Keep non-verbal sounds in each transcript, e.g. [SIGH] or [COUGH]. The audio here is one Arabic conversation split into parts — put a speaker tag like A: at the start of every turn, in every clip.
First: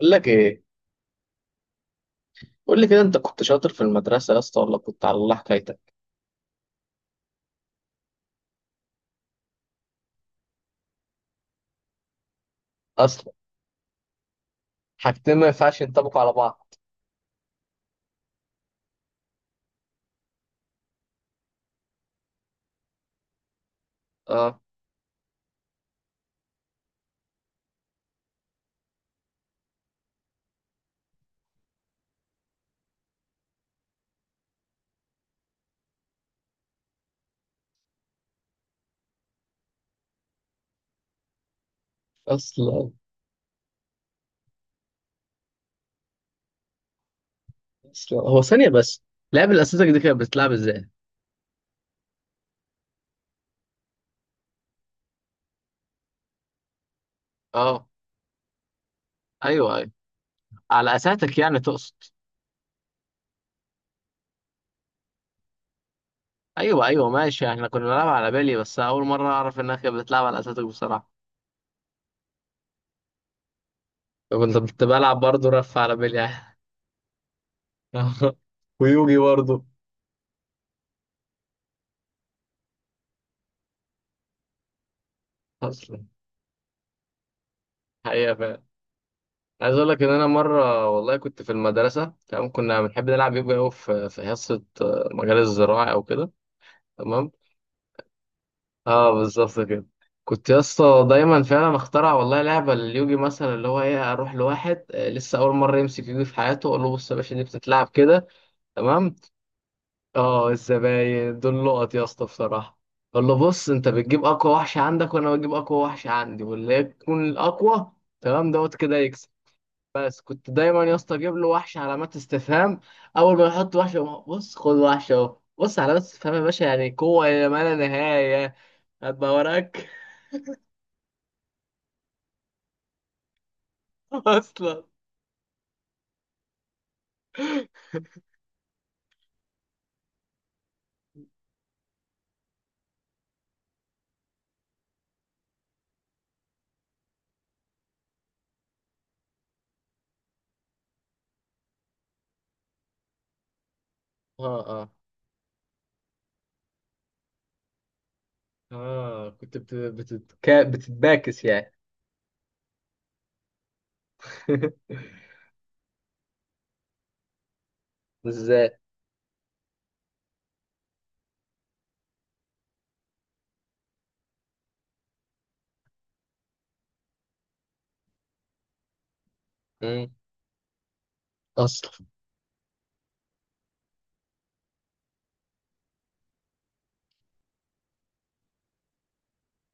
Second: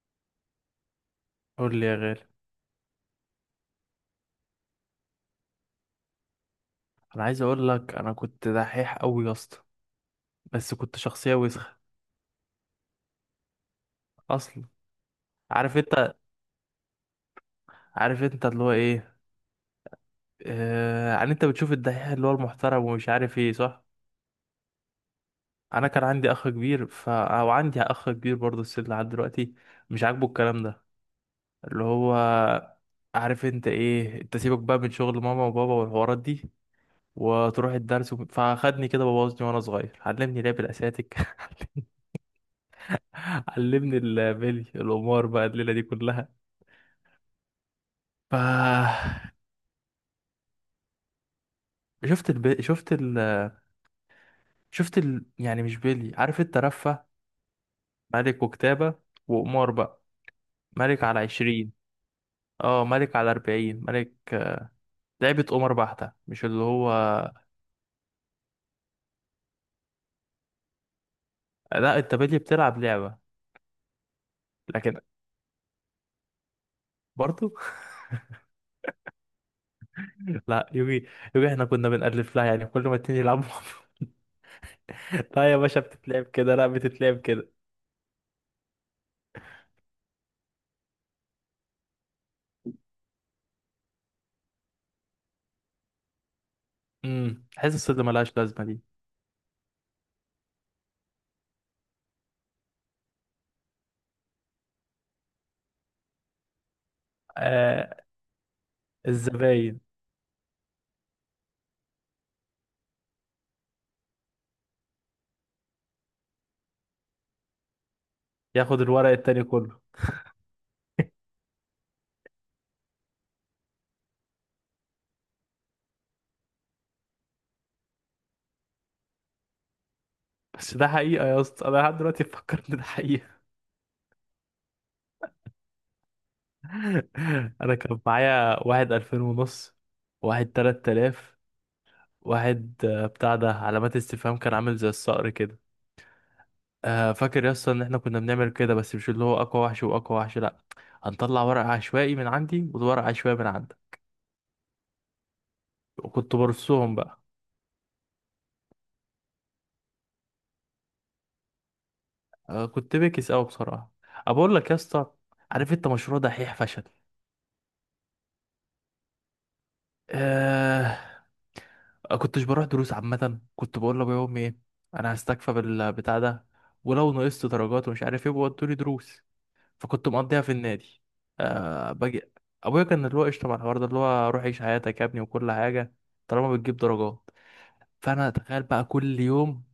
A: بقول لك ايه؟
B: قول لي يا غالي.
A: قول لي كده، انت كنت شاطر في المدرسه يا اسطى، ولا كنت على الله حكايتك؟
B: انا عايز اقول لك انا كنت دحيح قوي يا اسطى. بس كنت شخصيه وسخه
A: اصلا.
B: اصلا.
A: حاجتين ما
B: عارف
A: ينفعش
B: انت
A: ينطبقوا على بعض.
B: عارف انت اللي هو ايه. يعني انت بتشوف الدحيح اللي هو المحترم ومش عارف ايه، صح.
A: اه.
B: انا كان عندي اخ كبير ف او عندي اخ كبير برضه السن لحد دلوقتي، مش عاجبه الكلام ده، اللي هو عارف انت ايه. انت سيبك بقى من شغل ماما وبابا والحوارات دي، وتروح الدرس. فاخدني كده، بوظني وانا صغير، علمني لعب الاساتك. [LAUGHS]
A: اصلا.
B: علمني البلي، القمار، بقى الليله دي كلها.
A: اصلا، هو ثانية بس،
B: ف
A: لعب الاساتذة دي كانت بتلعب ازاي؟
B: شفت الب... شفت ال... شفت ال... يعني مش بلي، عارف انت، رفه.
A: اه.
B: ملك وكتابه، وقمار
A: ايوه ايوه،
B: بقى.
A: على
B: ملك على
A: اساتك يعني
B: 20،
A: تقصد؟
B: اه ملك على 40. ملك، لعبة قمر بحتة، مش اللي
A: ايوه
B: هو.
A: ايوه، ماشي. احنا كنا بنلعب على بالي، بس اول مرة اعرف انها كانت بتلعب على اساتك بصراحة.
B: لا، انت بلي بتلعب لعبة.
A: كنت
B: لكن
A: بلعب برضه رف على بالي يعني.
B: برضو.
A: [LAUGHS] ويوجي برضه.
B: [LAUGHS] لا، يوجي. يوجي احنا كنا بنألف لها، يعني كل ما اتنين يلعبوا. [LAUGHS] لا يا باشا،
A: اصلا.
B: بتتلعب كده، لا، بتتلعب كده.
A: حقيقة فعلا. عايز اقول لك ان انا مره والله كنت في المدرسه، تمام، كنا بنحب نلعب يوجا قوي في حصه مجال الزراعه او كده. تمام.
B: حاسس اللي ملهاش لازمة دي.
A: اه، بالظبط كده. كنت يا اسطى دايما فعلا اخترع والله لعبه لليوجي، مثلا اللي هو ايه، اروح لواحد لسه اول مره يمسك يوجي في حياته، اقول له: بص يا باشا دي بتتلعب
B: آه
A: كده. تمام.
B: الزباين
A: اه، الزباين دول لقط يا اسطى بصراحه. اقول له: بص، انت بتجيب اقوى وحش عندك وانا بجيب اقوى وحش عندي، واللي يكون الاقوى تمام دوت
B: ياخد
A: كده
B: الورق
A: يكسب.
B: التاني كله.
A: بس كنت دايما يا اسطى اجيب
B: [LAUGHS]
A: له وحش علامات استفهام. اول ما يحط وحش، يقوم بص، خد وحش اهو، بص، علامات استفهام يا باشا، يعني قوه الى ما لا نهايه. هبقى وراك.
B: بس ده حقيقة يا اسطى، انا لحد دلوقتي بفكر ان ده حقيقة.
A: [LAUGHS] اصلا.
B: [LAUGHS] انا كان معايا واحد 2500، واحد 3000، واحد بتاع ده علامات استفهام، كان عامل زي الصقر كده. فاكر يا اسطى ان احنا كنا بنعمل كده، بس مش اللي هو اقوى وحش واقوى وحش، لا. هنطلع ورق عشوائي من عندي وورق عشوائي من عندك،
A: اه اه
B: وكنت برصهم بقى.
A: اه. كنت بتتباكس يعني.
B: كنت بكس قوي بصراحة. أبقول لك يا
A: [LAUGHS]
B: اسطى، عارف انت، مشروع دحيح فشل.
A: ازاي؟
B: آه كنتش بروح دروس عامة. كنت بقول لأبويا وأمي إيه، أنا هستكفى بالبتاع ده، ولو نقصت درجات ومش عارف إيه بيودولي دروس. فكنت
A: مم.
B: مقضيها في النادي.
A: اصلا.
B: باجي. أبويا كان اللي هو قشطة مع الحوار ده، اللي هو روح عيش حياتك يا ابني وكل حاجة، طالما بتجيب درجات. فأنا أتخيل بقى كل يوم،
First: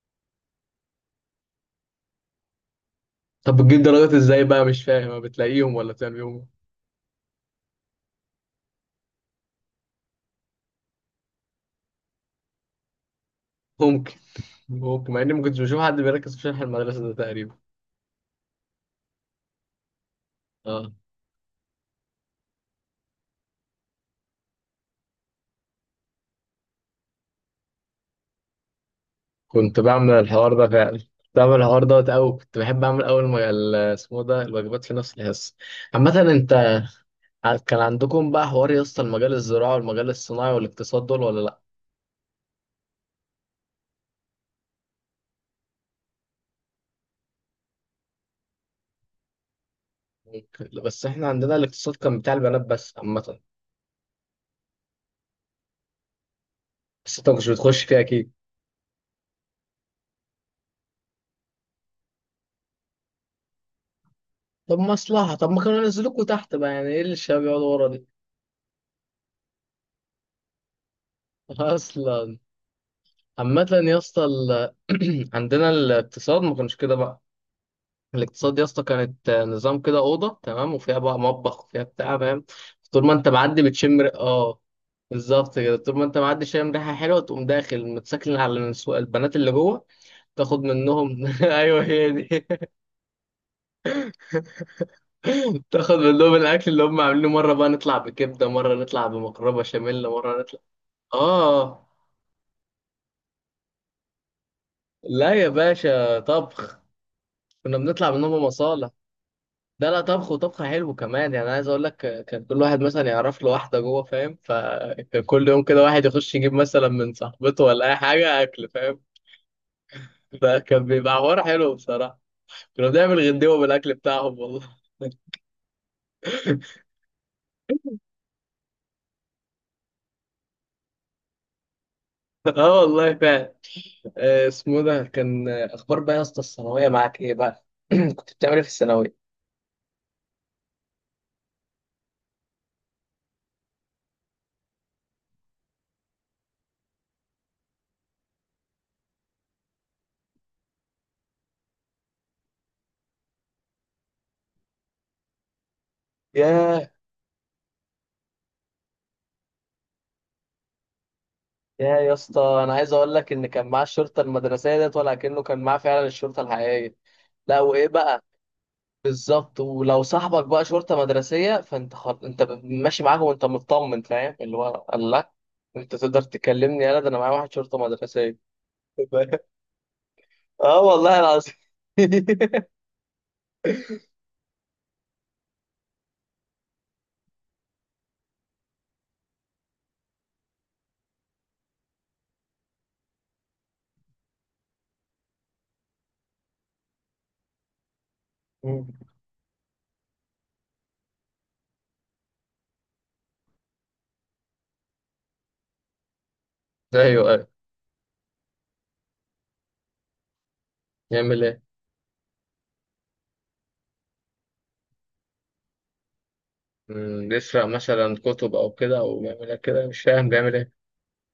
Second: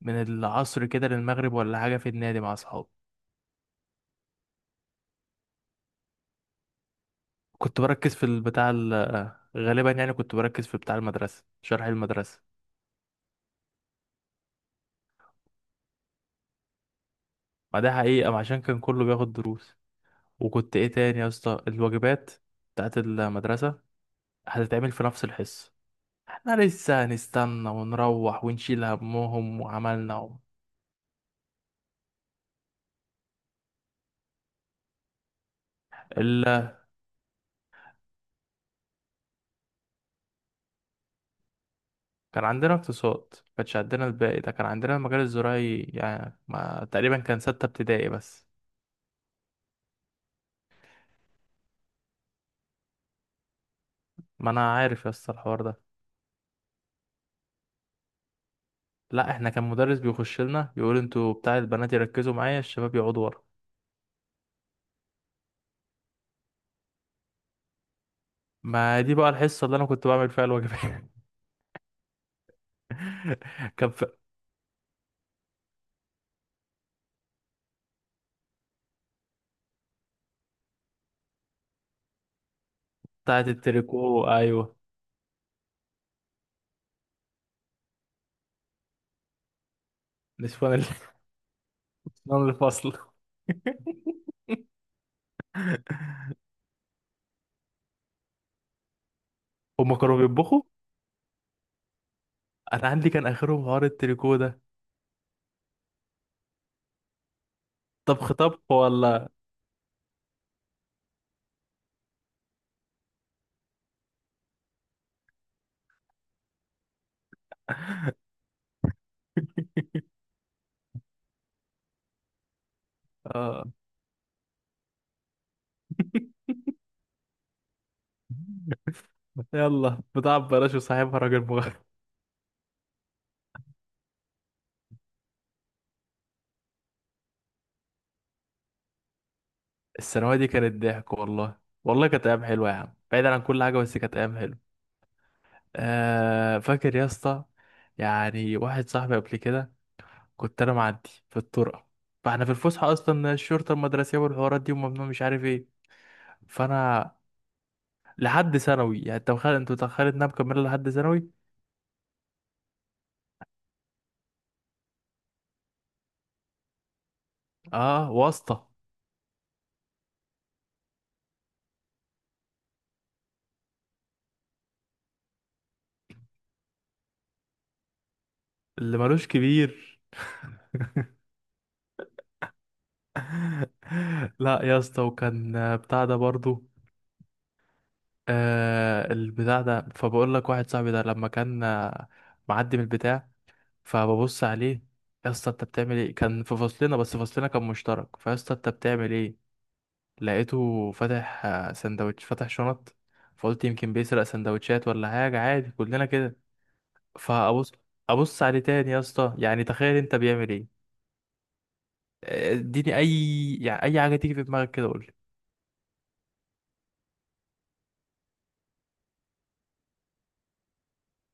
B: من العصر كده للمغرب ولا حاجة، في النادي مع أصحابي.
A: طب بتجيب درجات ازاي بقى؟ مش فاهم، ما بتلاقيهم ولا بتعمل بيهم؟
B: كنت بركز في البتاع غالبا يعني كنت بركز في بتاع المدرسة، شرح المدرسة.
A: ممكن. ممكن، مع اني ما كنتش بشوف حد بيركز في شرح المدرسه ده تقريبا.
B: ما ده حقيقة، ما عشان كان كله بياخد دروس. وكنت ايه
A: اه،
B: تاني يا اسطى، الواجبات بتاعت المدرسة هتتعمل في نفس الحصة. احنا لسه هنستنى ونروح ونشيل همهم
A: كنت بعمل
B: وعملنا.
A: الحوار ده فعلا، كنت بعمل الحوار دوت أوي، كنت بحب أعمل أول ما اسمه ده الواجبات في نفس الحصة. عامة أنت،
B: ال...
A: كان عندكم بقى حوار يا اسطى، المجال الزراعي والمجال الصناعي والاقتصاد دول ولا لأ؟
B: كان عندنا اقتصاد، ما كانش عندنا الباقي ده. كان عندنا المجال الزراعي، يعني ما... تقريبا كان ستة ابتدائي بس.
A: ممكن. بس إحنا عندنا الاقتصاد كان بتاع البنات بس عامة.
B: ما انا عارف يا اسطى الحوار ده.
A: بس أنت مش بتخش فيه أكيد.
B: لا، احنا كان مدرس بيخش لنا يقول: انتوا بتاع البنات يركزوا معايا، الشباب يقعدوا ورا.
A: طب مصلحة. طب ما كانوا ينزلوكوا تحت بقى، يعني إيه اللي الشباب يقعدوا ورا دي؟
B: ما دي بقى الحصة اللي انا كنت بعمل فيها الواجبات. [LAUGHS]
A: [LAUGHS] أصلا. عامة
B: كان
A: يا
B: في...
A: اسطى [CLEARS THROAT] عندنا الاقتصاد ما كانش كده بقى. الاقتصاد يا اسطى كانت نظام كده، اوضه تمام وفيها بقى مطبخ وفيها بتاع، فاهم؟ طول ما انت
B: بتاعت
A: معدي بتشم
B: التريكو،
A: اه.
B: ايوه،
A: بالظبط كده. طول ما انت معدي شامم ريحه حلوه، تقوم داخل متسكن على البنات اللي جوه، تاخد
B: نسوان،
A: منهم. [LAUGHS] ايوه هي دي.
B: نعمل الفصل.
A: تاخد
B: [LAUGHS]
A: منهم الاكل اللي هم عاملينه. مره بقى نطلع بكبده، مره نطلع بمقربه
B: هما
A: بشاميل،
B: كانوا
A: مره نطلع.
B: بيطبخوا.
A: اه.
B: انا عندي كان اخرهم حوار التريكو ده.
A: لا يا باشا، طبخ. كنا بنطلع
B: طبخ
A: منهم
B: طبخ،
A: مصالح.
B: ولا؟
A: لا لا، طبخ، وطبخ حلو كمان يعني. عايز اقول لك كان كل واحد مثلا يعرف له واحده جوه، فاهم؟ فكان كل يوم كده واحد يخش يجيب مثلا من صاحبته ولا اي حاجه اكل، فاهم؟ فكان بيبقى حوار حلو بصراحه. كنا بنعمل غدوه
B: آه.
A: بالاكل بتاعهم والله.
B: [LAUGHS] يلا، بتاع ببلاش وصاحبها راجل مغرب.
A: [LAUGHS] اه والله فعلا. اسمه ده كان اخبار بقى يا اسطى، الثانويه معاك ايه بقى؟ [CLEARS THROAT] كنت بتعمل ايه في الثانويه؟
B: الثانويه دي كانت ضحك والله. والله كانت ايام حلوه يا عم، بعيدا عن كل حاجه، بس كانت ايام حلوه. فاكر يا اسطى، يعني واحد صاحبي قبل كده، كنت انا معدي في الطرقه. فاحنا في الفسحه اصلا، الشرطه المدرسيه والحوارات دي وممنوع مش عارف ايه.
A: ياه.
B: فانا، لحد ثانوي يعني، انت متخيل انها مكمله لحد ثانوي.
A: يا اسطى، انا عايز اقول لك ان كان معاه الشرطه المدرسيه ديت ولا كأنه كان معاه فعلا الشرطه الحقيقيه. لا، وايه
B: اه،
A: بقى؟
B: واسطة
A: بالظبط. ولو صاحبك بقى شرطة مدرسية فانت ماشي معاهم وانت مطمن، فاهم اللي هو، الله. انت تقدر تكلمني؟ يلا ده انا معايا واحد شرطة مدرسية.
B: اللي مالوش
A: [LAUGHS]
B: كبير.
A: اه والله العظيم. [LAUGHS]
B: [LAUGHS] لا يا اسطى، وكان بتاع ده برضو. البتاع ده، فبقول لك واحد صاحبي ده لما كان معدي من البتاع، فببص عليه. يا اسطى انت بتعمل ايه؟ كان في فصلنا، بس فصلنا كان مشترك. فيا اسطى انت بتعمل ايه؟ لقيته فاتح سندوتش، فاتح شنط. فقلت يمكن بيسرق سندوتشات ولا حاجة، عادي كلنا كده.
A: ايوه ايوه.
B: فابص ابص عليه تاني يا اسطى، يعني تخيل انت بيعمل ايه.
A: يعمل ايه؟
B: اديني اي يعني اي حاجه تيجي في دماغك كده قول لي.
A: يسرق مثلا كتب او كده، او بيعمل إيه كده؟ مش فاهم بيعمل ايه.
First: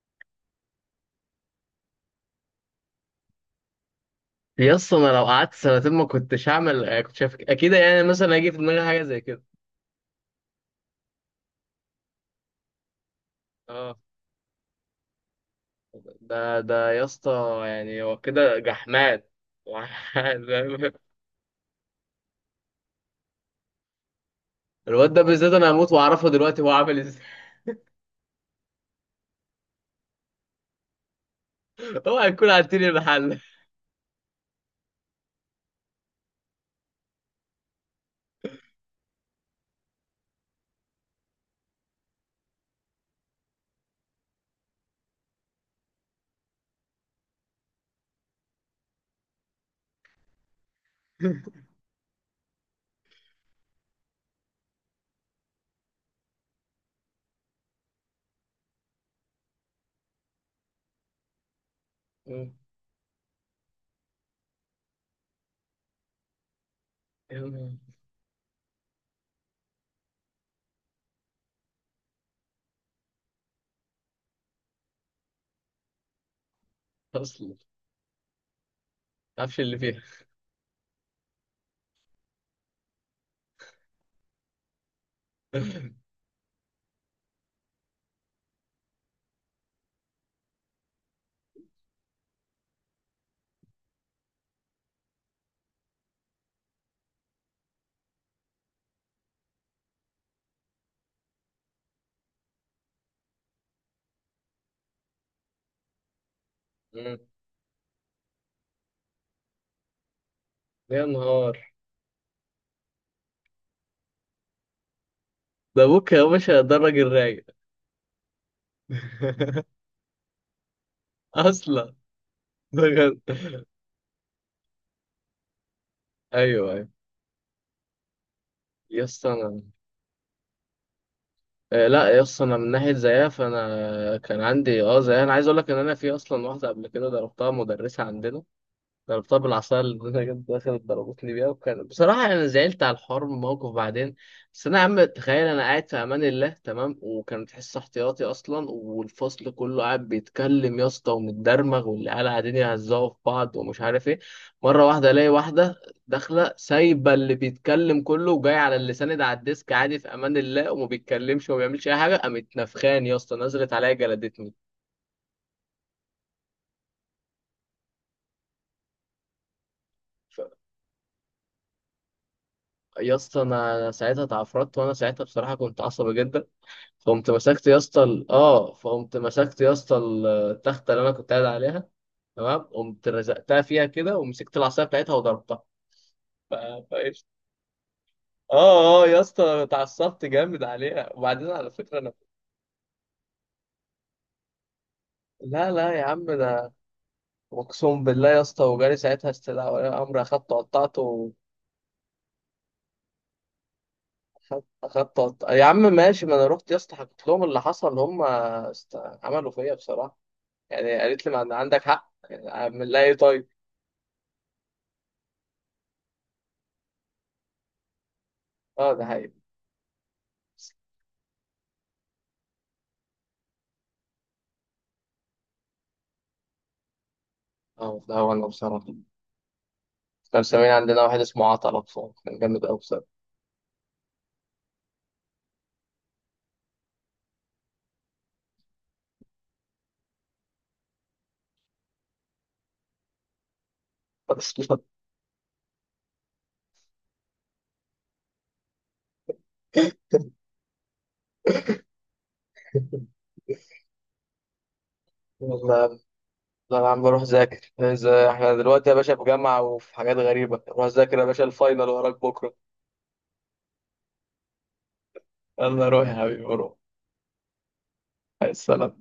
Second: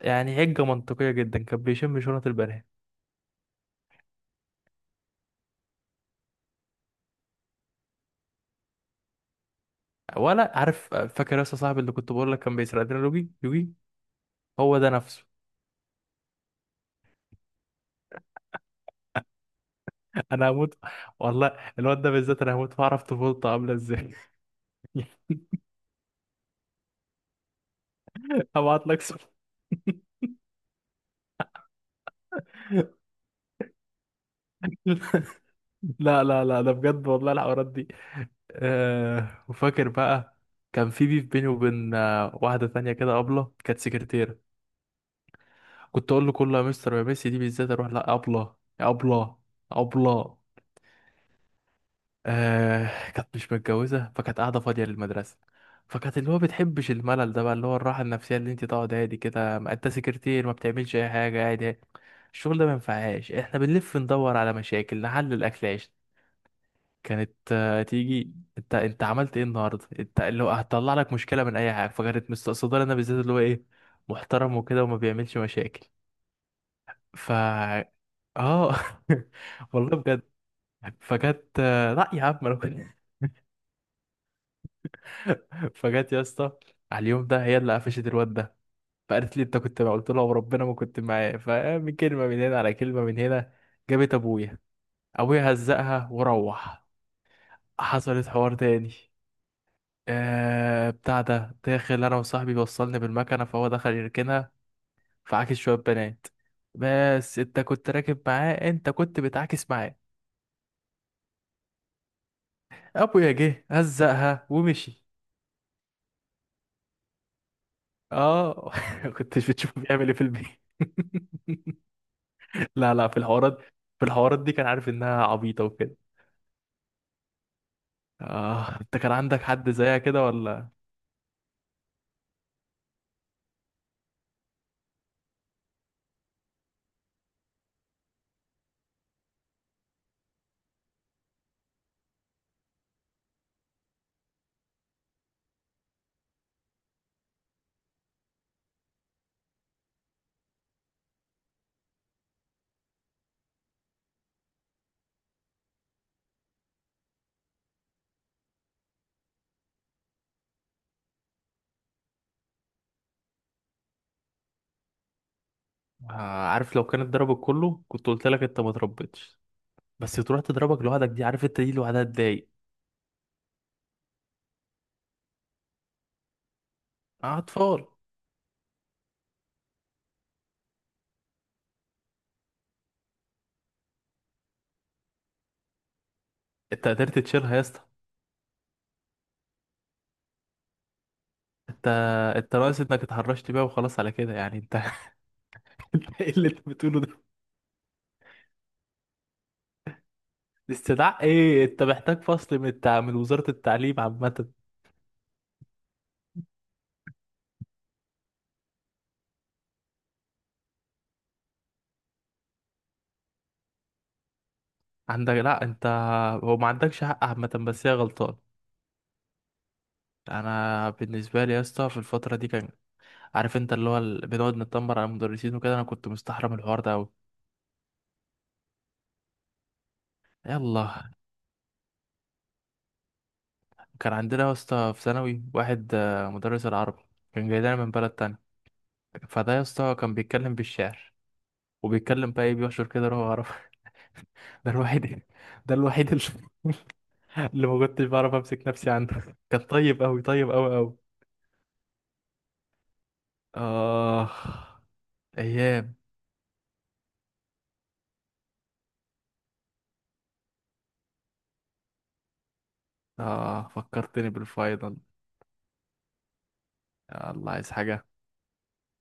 B: يعني حجه منطقيه جدا، كان بيشم شنط البنات.
A: يا اسطى، انا لو قعدت سنتين ما كنتش هعمل كنت شايف اكيد، يعني مثلا هيجي في دماغي حاجه زي كده؟
B: ولا، عارف، فاكر يا اسطى صاحبي اللي كنت بقول لك كان بيسرق لنا يوجي يوجي،
A: اه.
B: هو ده نفسه.
A: ده يا اسطى يعني هو كده جحمان. [LAUGHS]
B: [LAUGHS] انا هموت
A: فاهم؟
B: والله. الواد ده بالذات انا هموت واعرف طفولته عامله ازاي.
A: الواد ده
B: [LAUGHS]
A: بالذات انا هموت واعرفه دلوقتي هو عامل ازاي.
B: هبعت لك صور.
A: [LAUGHS] اوعى يكون
B: [LAUGHS]
A: عدتني المحل.
B: لا، لا، لا، ده بجد والله الحوارات دي. وفاكر بقى، كان في بيف بيني وبين واحدة تانية كده، أبلة كانت سكرتيرة. كنت أقول له كله يا مستر يا ميسي، دي بالذات أروح لا، أبلة يا أبلة أبلة. كانت مش متجوزة فكانت قاعدة فاضية للمدرسة. فكانت اللي هو بتحبش الملل ده بقى، اللي هو الراحة النفسية اللي انت تقعد هادي كده، ما انت سكرتير ما بتعملش أي حاجة، قاعد هادي. الشغل ده ما
A: [LAUGHS]
B: ينفعهاش، احنا بنلف ندور على مشاكل نحل الأكلاش. كانت تيجي: انت عملت ايه النهارده، انت اللي هو، هتطلع لك مشكله من اي حاجه. فكانت مستقصداني انا بالذات، اللي هو ايه، محترم وكده وما بيعملش مشاكل. ف
A: اصلا. ما
B: اه [LAUGHS]
A: تعرفش اللي
B: والله
A: فيها.
B: بجد. فجت، لا يا عم انا كنت. فجت يا اسطى على اليوم ده، هي اللي قفشت الواد ده. فقالت لي: انت كنت معاه؟ قلت لها: وربنا ما كنت معاه. فمن كلمه من هنا على كلمه من هنا، جابت ابويا. ابويا هزقها وروح. حصلت حوار تاني. بتاع ده، داخل انا وصاحبي، وصلني بالمكنه فهو دخل يركنها، فعاكس شويه بنات.
A: مم.
B: بس انت كنت راكب معاه، انت كنت بتعاكس معاه.
A: يا نهار.
B: ابويا جه هزقها ومشي.
A: ده ابوك يا باشا؟ ده الراجل رايق.
B: اه. [LAUGHS] كنتش
A: [LAUGHS]
B: بتشوفه بيعمل ايه في البيت.
A: اصلا،
B: لا، لا، في
A: بجد.
B: الحوارات في الحوارات دي كان عارف انها عبيطة وكده.
A: ايوه ايوه.
B: انت
A: يا
B: كان
A: اسطى
B: عندك
A: انا
B: حد زيها كده ولا؟
A: آه، لا يا اسطى، انا من ناحيه زيها فانا كان عندي زيها، انا عايز اقول لك ان انا في اصلا واحده قبل كده ضربتها مدرسه عندنا. جربتها بالعصاية اللي أنا جبت، دخلت ضربتني بيها، وكان بصراحة أنا زعلت على الحوار من الموقف بعدين. بس أنا يا عم تخيل، أنا قاعد في أمان الله تمام، وكانت حصة احتياطي أصلا، والفصل كله قاعد بيتكلم يا اسطى ومتدرمغ، والعيال قاعدين يهزقوا في بعض ومش عارف إيه. مرة واحدة ألاقي واحدة داخلة، سايبة اللي بيتكلم كله، وجاي على اللي ساند على الديسك عادي في أمان الله وما بيتكلمش وما بيعملش أي حاجة، قامت نفخاني يا اسطى، نزلت عليا جلدتني.
B: آه عارف، لو كانت ضربك كله كنت قلت لك انت ما تربيتش. بس تروح
A: ف-
B: تضربك لوحدك دي، عارف انت، دي لوحدها تضايق.
A: يا اسطى أنا ساعتها اتعفرت، وأنا ساعتها بصراحة كنت عصبي جدا.
B: اطفال.
A: فقمت مسكت يا اسطى التخته اللي انا كنت قاعد عليها. تمام. قمت رزقتها فيها كده، ومسكت العصايه بتاعتها وضربتها. ف-
B: انت قدرت
A: فايش.
B: تشيلها يا اسطى؟
A: اه اه، يا اسطى اتعصبت جامد عليها، وبعدين على
B: انت
A: فكره انا.
B: انت ناقص انك اتهرشت بيها وخلاص، على كده يعني انت. [LAUGHS]
A: لا لا يا
B: إنت
A: عم،
B: ايه اللي انت
A: ده.
B: بتقوله ده؟
A: اقسم بالله يا اسطى، وجالي ساعتها استدعاء ولي امر، اخدت
B: الاستدعاء
A: قطعته.
B: ايه؟ انت محتاج فصل من من وزارة التعليم عامة.
A: يا عم ماشي، ما انا رحت يا اسطى حكيت لهم اللي حصل، هم عملوا فيا بصراحه. يعني قالت لي ما عندك حق، يعني اعمل لها ايه طيب؟
B: عندك، لا، انت، هو ما عندكش حق عامة، بس هي غلطان.
A: اه، ده حقيقي.
B: انا بالنسبه لي يا اسطى، في الفتره دي كان، عارف انت اللي هو بنقعد نتنمر على المدرسين وكده، انا كنت مستحرم الحوار ده قوي.
A: اه. لا والله، وانا بصراحة كان مسمين عندنا
B: يلا.
A: واحد اسمه عطلة، بصراحة كان جامد أوي بصراحة.
B: كان عندنا يا اسطى في ثانوي واحد مدرس العربي. كان جاي لنا من بلد تاني. فده يا اسطى كان بيتكلم بالشعر، وبيتكلم بقى ايه، بيحشر كده روح عربي. [LAUGHS] ده
A: [LAUGHS]
B: الوحيد. ده الوحيد اللي [LAUGHS] اللي ما كنتش بعرف امسك نفسي عنه، كان طيب قوي، طيب قوي قوي. اه ايام.
A: والله. لا يا عم، بروح أذاكر. إذا إحنا دلوقتي يا باشا في جامعة وفي حاجات غريبة، روح أذاكر يا باشا، الفاينل وراك بكرة.
B: اه فكرتني بالفاينل.
A: يلا روح يا حبيبي، روح.
B: يا الله، عايز حاجه؟
A: السلام.